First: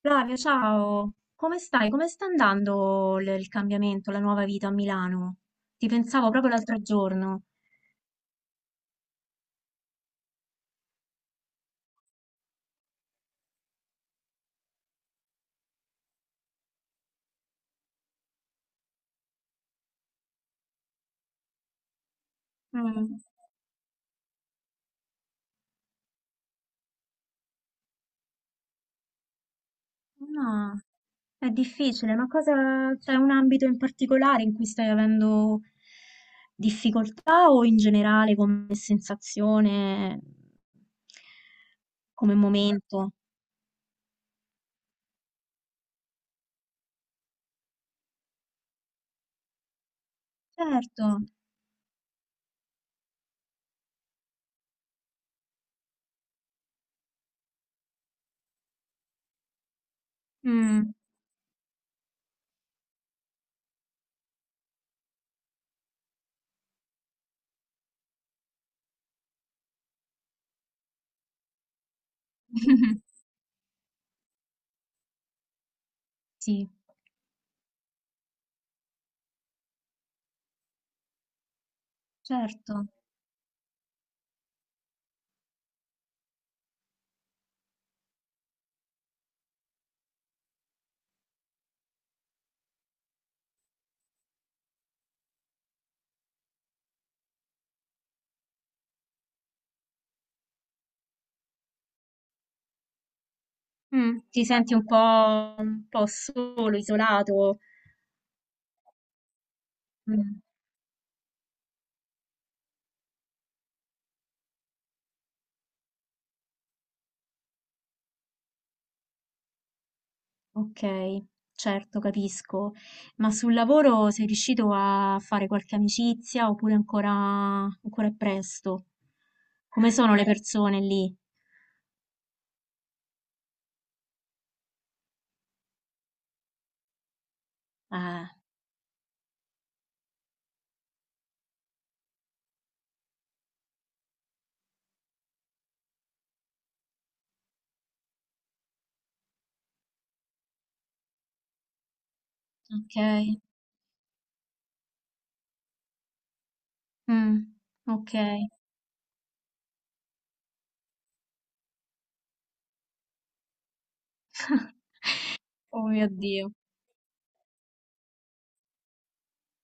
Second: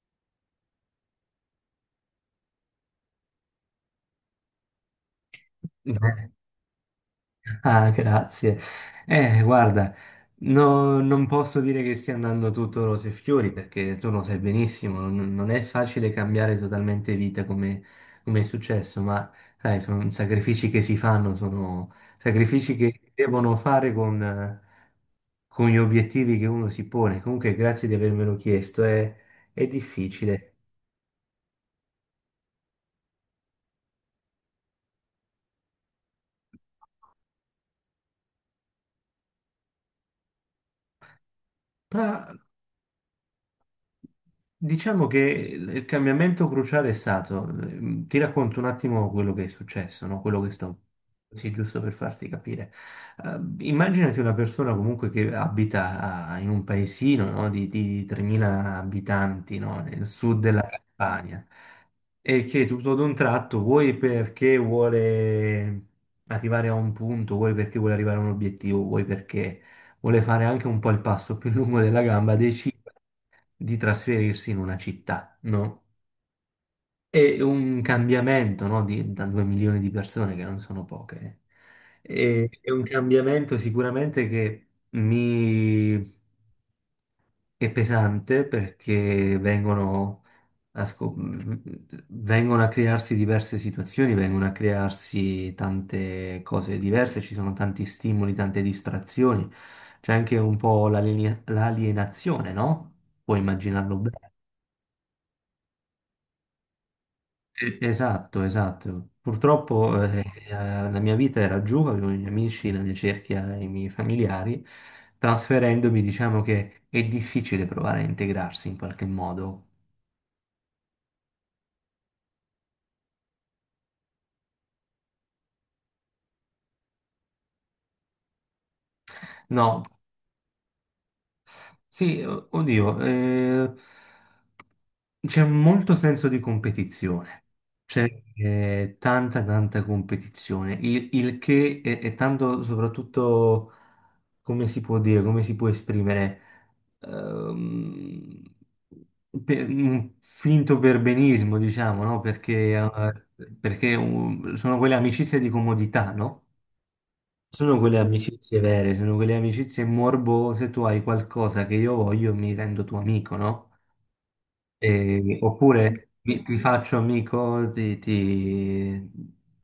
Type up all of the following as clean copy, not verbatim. Flavio, ciao, come stai? Come sta andando il cambiamento, la nuova vita a Milano? Ti Beh. pensavo proprio l'altro giorno. Ah, grazie. Guarda, no- Non posso dire che stia andando tutto rose e fiori, perché tu lo sai benissimo, non è facile cambiare totalmente vita come, come è successo, ma sai, sono sacrifici che si fanno, sono sacrifici che si Mm. devono fare con gli obiettivi che uno si pone. Comunque, grazie di avermelo chiesto, è difficile. No, è difficile, ma cosa, c'è un ambito in particolare in cui stai avendo difficoltà o in generale come sensazione, come momento? Diciamo che il cambiamento cruciale è stato, ti racconto un attimo quello che è successo, no? Quello che sto, Certo. sì, giusto per farti capire. Immaginati una persona comunque che in un paesino, no? Di 3.000 abitanti, no? Nel sud della Mm. Campania, e che tutto ad un tratto, vuoi perché vuole arrivare a un punto, vuoi perché vuole arrivare a un obiettivo, vuoi perché vuole fare anche un po' il passo più lungo della gamba, decide di trasferirsi in una città, no? Sì, È un cambiamento, no? Da 2 milioni di persone, che non sono poche. Eh. È un certo. cambiamento sicuramente che mi è pesante, perché vengono a, scop- vengono a crearsi diverse situazioni, vengono a crearsi tante cose diverse, ci sono tanti stimoli, tante distrazioni, c'è anche un po' l'alienazione, no? Puoi immaginarlo Mm. bene. Ti senti un po' solo, isolato. Esatto, esatto. Purtroppo Mh, la mia vita era giù, avevo i miei amici, la mia cerchia, i miei familiari. Trasferendomi, diciamo che è difficile provare a integrarsi in qualche modo. okay, certo, capisco. Ma sul lavoro sei riuscito a fare qualche amicizia oppure ancora è presto? No, Come sono le persone lì? sì, oddio, c'è molto senso di competizione. C'è Eh, tanta competizione, il che è tanto soprattutto. Come si può dire, come si può esprimere, ehm, un finto perbenismo, diciamo, no? Perché, okay. perché sono quelle amicizie di comodità, no? Mh, Sono quelle okay. amicizie vere, sono quelle amicizie morbose, tu hai qualcosa che io voglio e mi rendo tuo amico, no? Oh mio Oppure Dio. ti faccio amico, ti, ti-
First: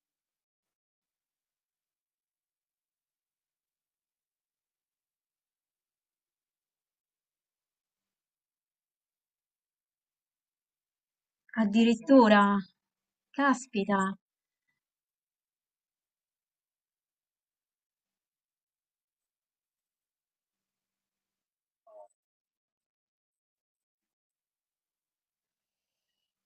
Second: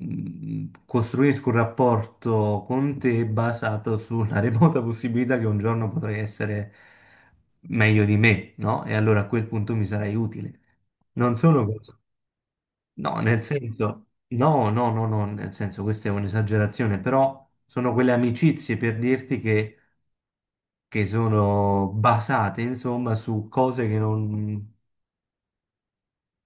mm, costruisco un rapporto con te basato sulla remota possibilità che un giorno potrai essere meglio di me, no? E allora a quel punto mi sarai utile. Non solo questo, Addirittura? no, nel senso, Caspita. no, no, no, no, nel senso, questa è un'esagerazione, però sono quelle amicizie per dirti che sono basate, insomma, su cose che non...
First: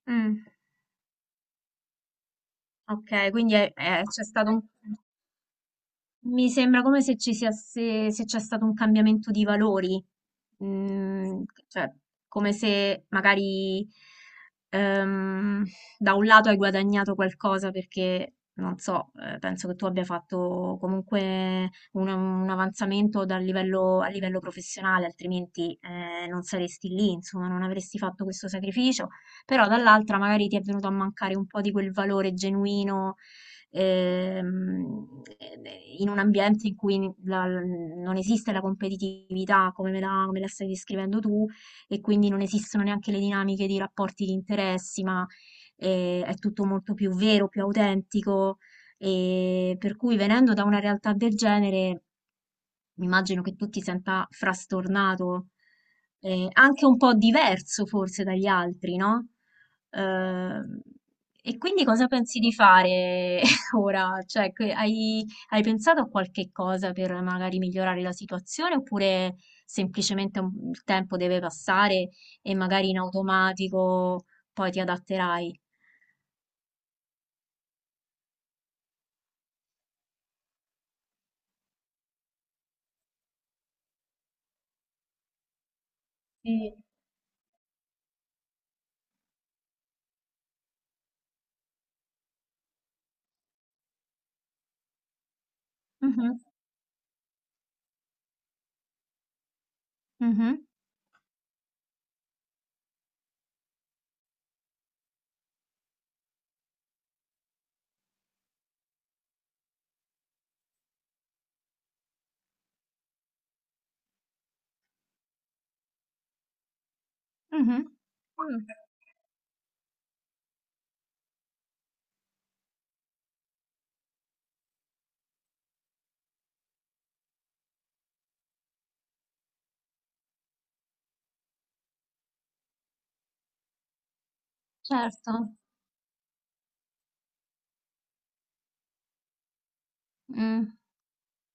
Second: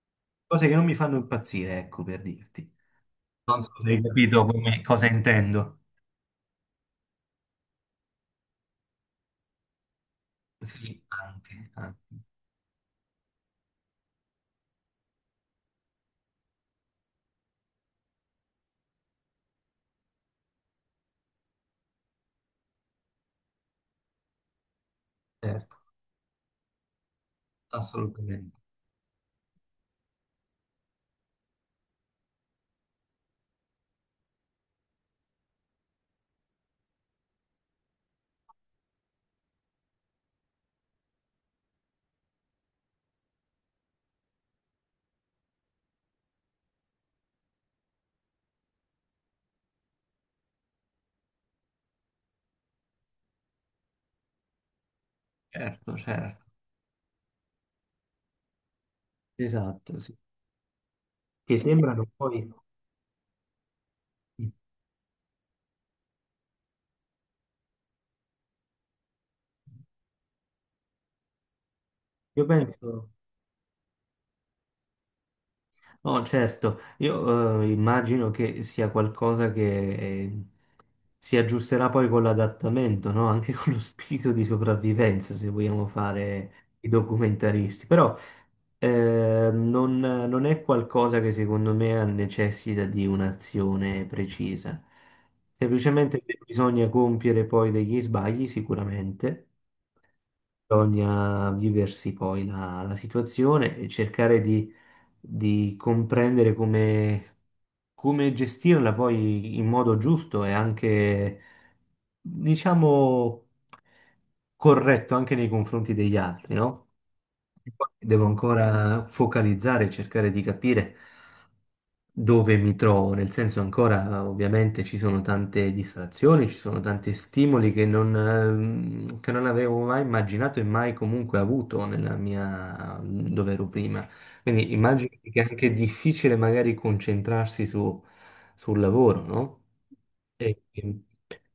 Mh, Cose che non mi fanno impazzire, ecco, per dirti. okay, quindi Non so se hai, sì, è c'è stato un. Cosa intendo. Mi sembra come se ci sia, se c'è stato un cambiamento di valori, Sì, Mm, anche, cioè anche, come se magari ehm, da un lato hai guadagnato qualcosa perché, non so, penso che tu abbia fatto comunque un avanzamento dal livello, a livello professionale, certo, altrimenti non saresti lì, insomma, non avresti fatto questo assolutamente. sacrificio, però dall'altra magari ti è venuto a mancare un po' di quel valore genuino ehm, eh, in un ambiente in cui non esiste la competitività come la stai descrivendo tu e quindi non esistono neanche le dinamiche di rapporti di interessi, ma è tutto molto più vero, più autentico. E per cui venendo da una realtà del genere, immagino che tu ti senta frastornato, Certo, certo. Anche un po' diverso forse dagli altri, no? Esatto, sì. Ehm, Che e quindi sembrano cosa pensi poi... di fare ora? Cioè, hai pensato a qualche cosa per magari migliorare la situazione oppure semplicemente il tempo deve passare Io e magari in penso... automatico poi ti adatterai? Oh, certo, io immagino che sia qualcosa che eh, si aggiusterà poi con l'adattamento, no? Anche con lo spirito di sopravvivenza, se vogliamo fare Sì. i documentaristi. Però non è qualcosa che secondo me ha necessita di un'azione precisa. Semplicemente Mhm, bisogna compiere poi degli sbagli, sicuramente. mhm, Bisogna viversi poi la situazione e cercare di comprendere come, come gestirla poi in modo giusto e anche, diciamo, corretto anche nei confronti degli altri, no? E mhm. poi devo Mm, ancora focalizzare e cercare di capire dove mi trovo, nel senso ancora ovviamente ci sono tante distrazioni, ci sono tanti stimoli che non avevo mai immaginato e mai comunque avuto nella mia, dove ero prima. Quindi immagini che è certo. anche difficile magari sul lavoro, no? E, Mm, e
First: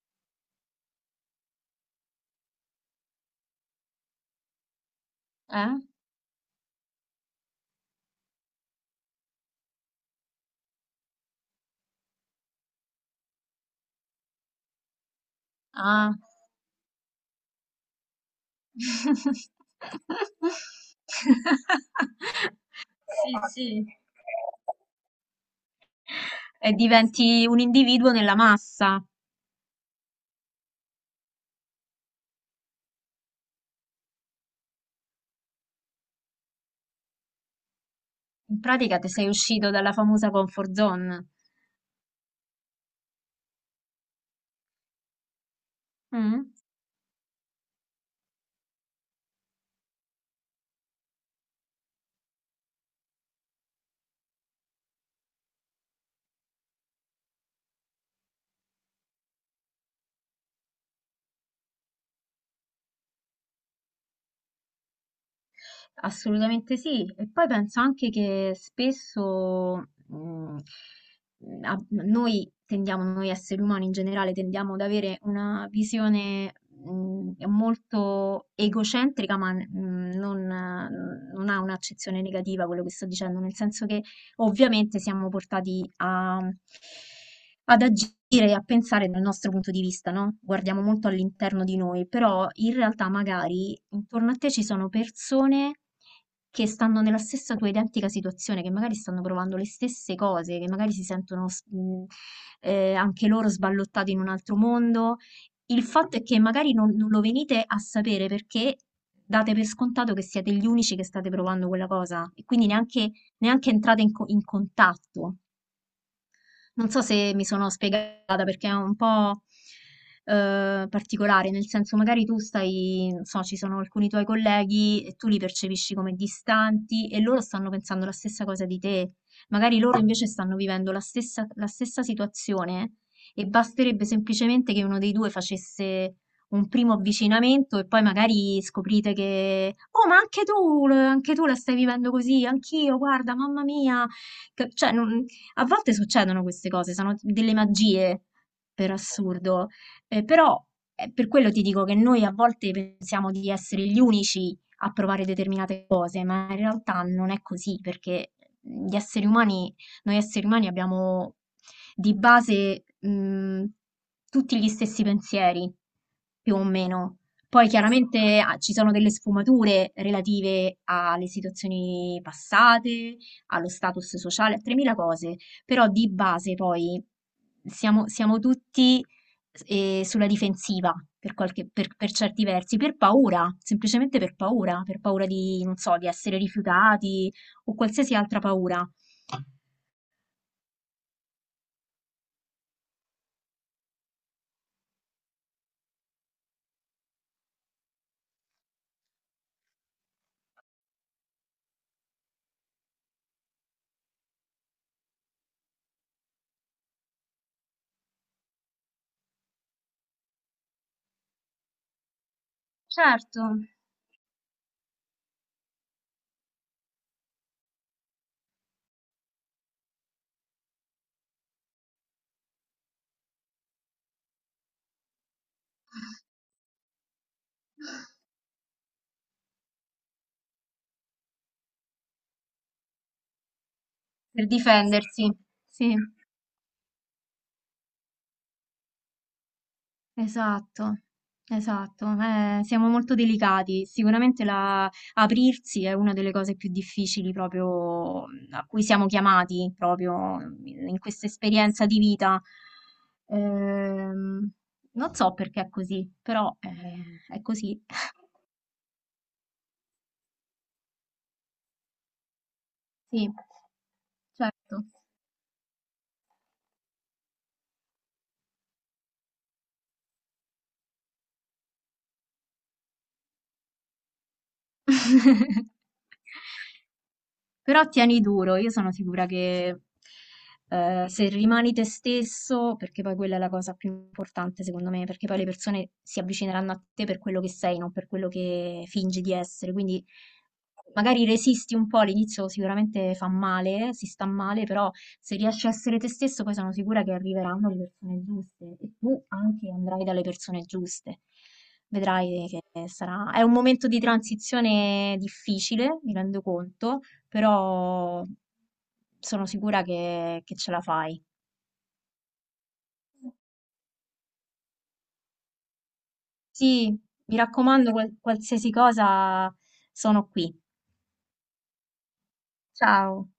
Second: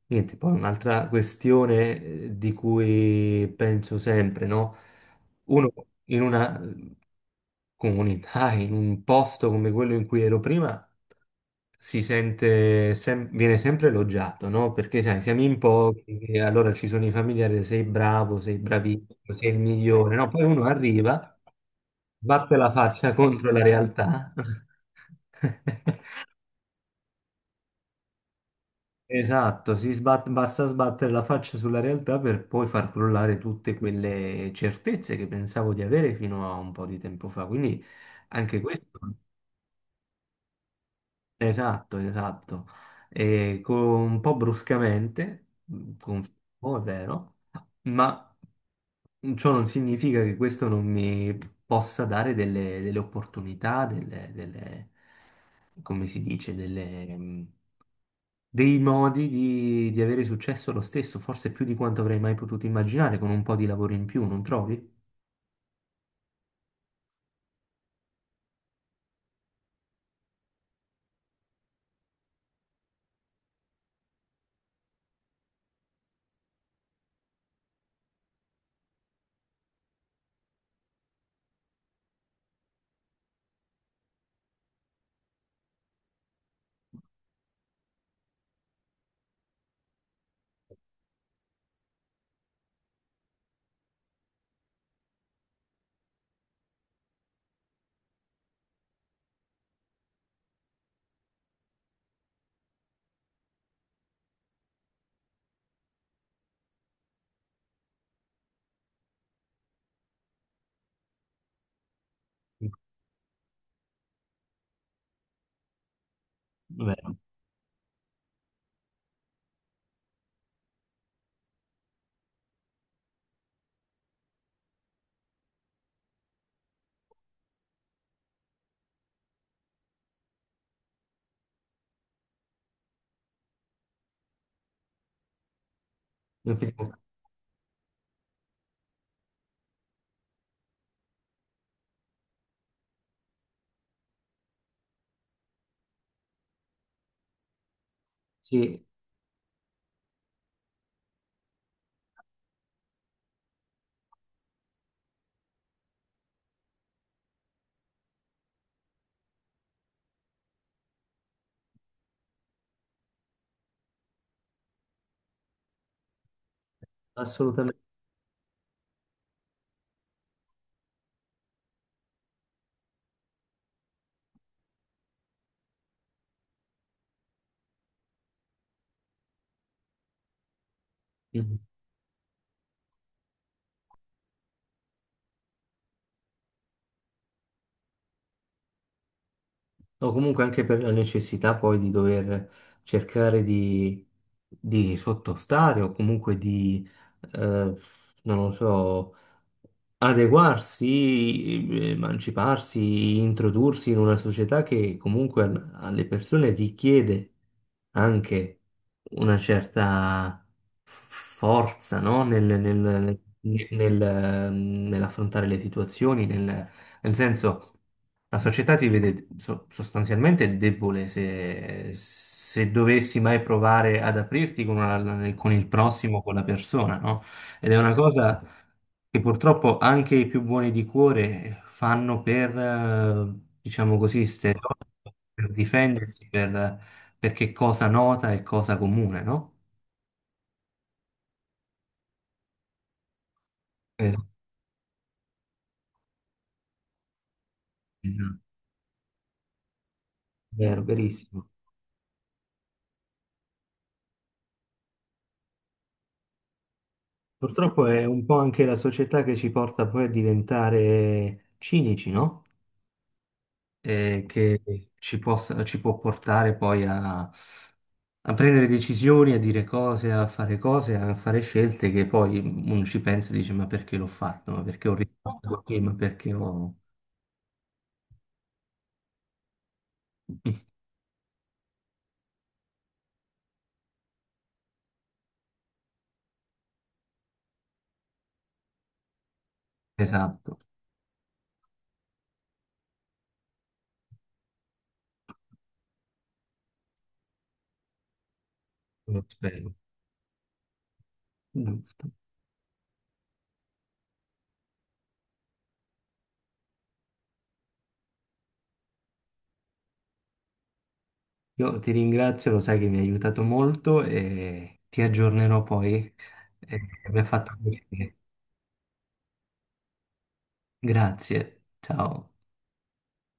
niente, poi un'altra questione di cui penso sempre, no? Uno eh? in una comunità, in un posto come quello in cui ero prima, viene sempre elogiato, no? Perché sai, siamo in Ah. pochi, e allora ci sono i familiari, sei bravo, sei bravissimo, sei il migliore, no? Poi uno arriva. Sbatte la faccia Sì, contro la sì. realtà. E diventi un individuo nella massa. Esatto, basta sbattere la faccia sulla realtà per poi far crollare tutte quelle certezze che pensavo di avere fino a un po' di tempo fa. Quindi anche In questo. pratica ti sei uscito dalla famosa comfort zone. Esatto, esatto. E con- un po' bruscamente, Mm, confermo, è vero, ma ciò non significa che questo non mi possa dare delle, delle opportunità, come si dice, delle, dei modi di avere successo lo stesso, forse più di quanto avrei mai potuto immaginare, con un po' di lavoro in più, non trovi? assolutamente sì. E poi penso anche che spesso mm, noi tendiamo, noi esseri umani in generale, tendiamo ad avere una visione molto egocentrica, ma non ha un'accezione negativa quello che sto dicendo, nel senso che ovviamente siamo portati ad agire e a pensare dal nostro punto di vista, no? Guardiamo molto all'interno di noi, però in realtà magari intorno a te ci sono persone che stanno nella stessa tua identica situazione, che magari stanno provando le stesse cose, che magari si sentono anche loro sballottati in un altro mondo. Il fatto è che magari non lo venite a sapere perché date per scontato che siete gli unici che state provando quella cosa e quindi neanche entrata in contatto. Non so Vero. se mi sono spiegata perché è un po' particolare, nel senso magari tu stai, non so, ci sono alcuni tuoi colleghi e tu li percepisci come distanti e loro stanno pensando la stessa cosa di te. Magari loro invece stanno vivendo la stessa situazione e basterebbe semplicemente che uno dei due facesse un primo avvicinamento e poi magari scoprite che, oh, ma anche tu la stai vivendo così, anch'io, guarda, mamma mia. Cioè, non, a volte succedono queste cose, sono delle magie, Sì, per assurdo, però, per quello ti dico che noi a volte pensiamo di essere gli unici a provare determinate cose, ma in realtà non è così, perché gli esseri umani noi esseri umani abbiamo di base, tutti gli stessi pensieri, più o meno. Poi assolutamente. chiaramente a ci sono delle sfumature relative alle situazioni passate, allo status sociale, a 3.000 cose, però di base poi siamo tutti, sulla difensiva per certi versi, per paura, semplicemente per paura di, non so, di essere rifiutati o qualsiasi altra paura. O comunque anche per la necessità poi di dover cercare di sottostare o comunque di, eh, non lo so, adeguarsi, emanciparsi, introdursi in una società che comunque alle persone richiede anche una certa forza, no? Certo, Nell'affrontare le situazioni, nel nel senso. La società ti vede sostanzialmente debole se, se dovessi mai provare ad aprirti con, con il prossimo, con la persona, no? Ed è una cosa che purtroppo anche i più buoni di cuore fanno per, diciamo così, per stereotipo, difendersi, per sì. difendersi, per, perché cosa nota e cosa comune, no? Esatto, esatto, siamo molto delicati. Esatto. Sicuramente aprirsi è una delle cose più difficili proprio Esatto. A cui siamo chiamati proprio Vero, in questa verissimo. esperienza di vita. Ehm, Non so perché è così, però è così. Purtroppo è un po' anche la società che ci porta poi a diventare cinici, no? Sì, Eh, che certo. Ci può portare poi a, a prendere decisioni, a dire cose, a fare scelte che poi uno ci pensa e dice: ma perché l'ho fatto? Ma perché ho risposto così? Ma perché ho... Però tieni duro, io sono sicura che se rimani te stesso, perché poi quella è la cosa più importante secondo me, perché poi le persone si avvicineranno a te per quello che sei, non per quello che fingi di essere. Quindi Esatto, magari resisti un po', all'inizio sicuramente fa male, si sta male, però se riesci a essere te stesso, poi sono sicura che arriveranno le persone giuste e lo tu anche spero. andrai dalle persone giuste. Giusto. Vedrai che sarà. È un momento di transizione difficile, mi rendo conto, però sono sicura che ce la fai. Io ti ringrazio, lo sai che mi hai aiutato molto, e ti aggiornerò poi. Eh, Sì, mi ha mi fatto raccomando, piacere. qualsiasi cosa sono qui. Grazie, ciao. Ciao.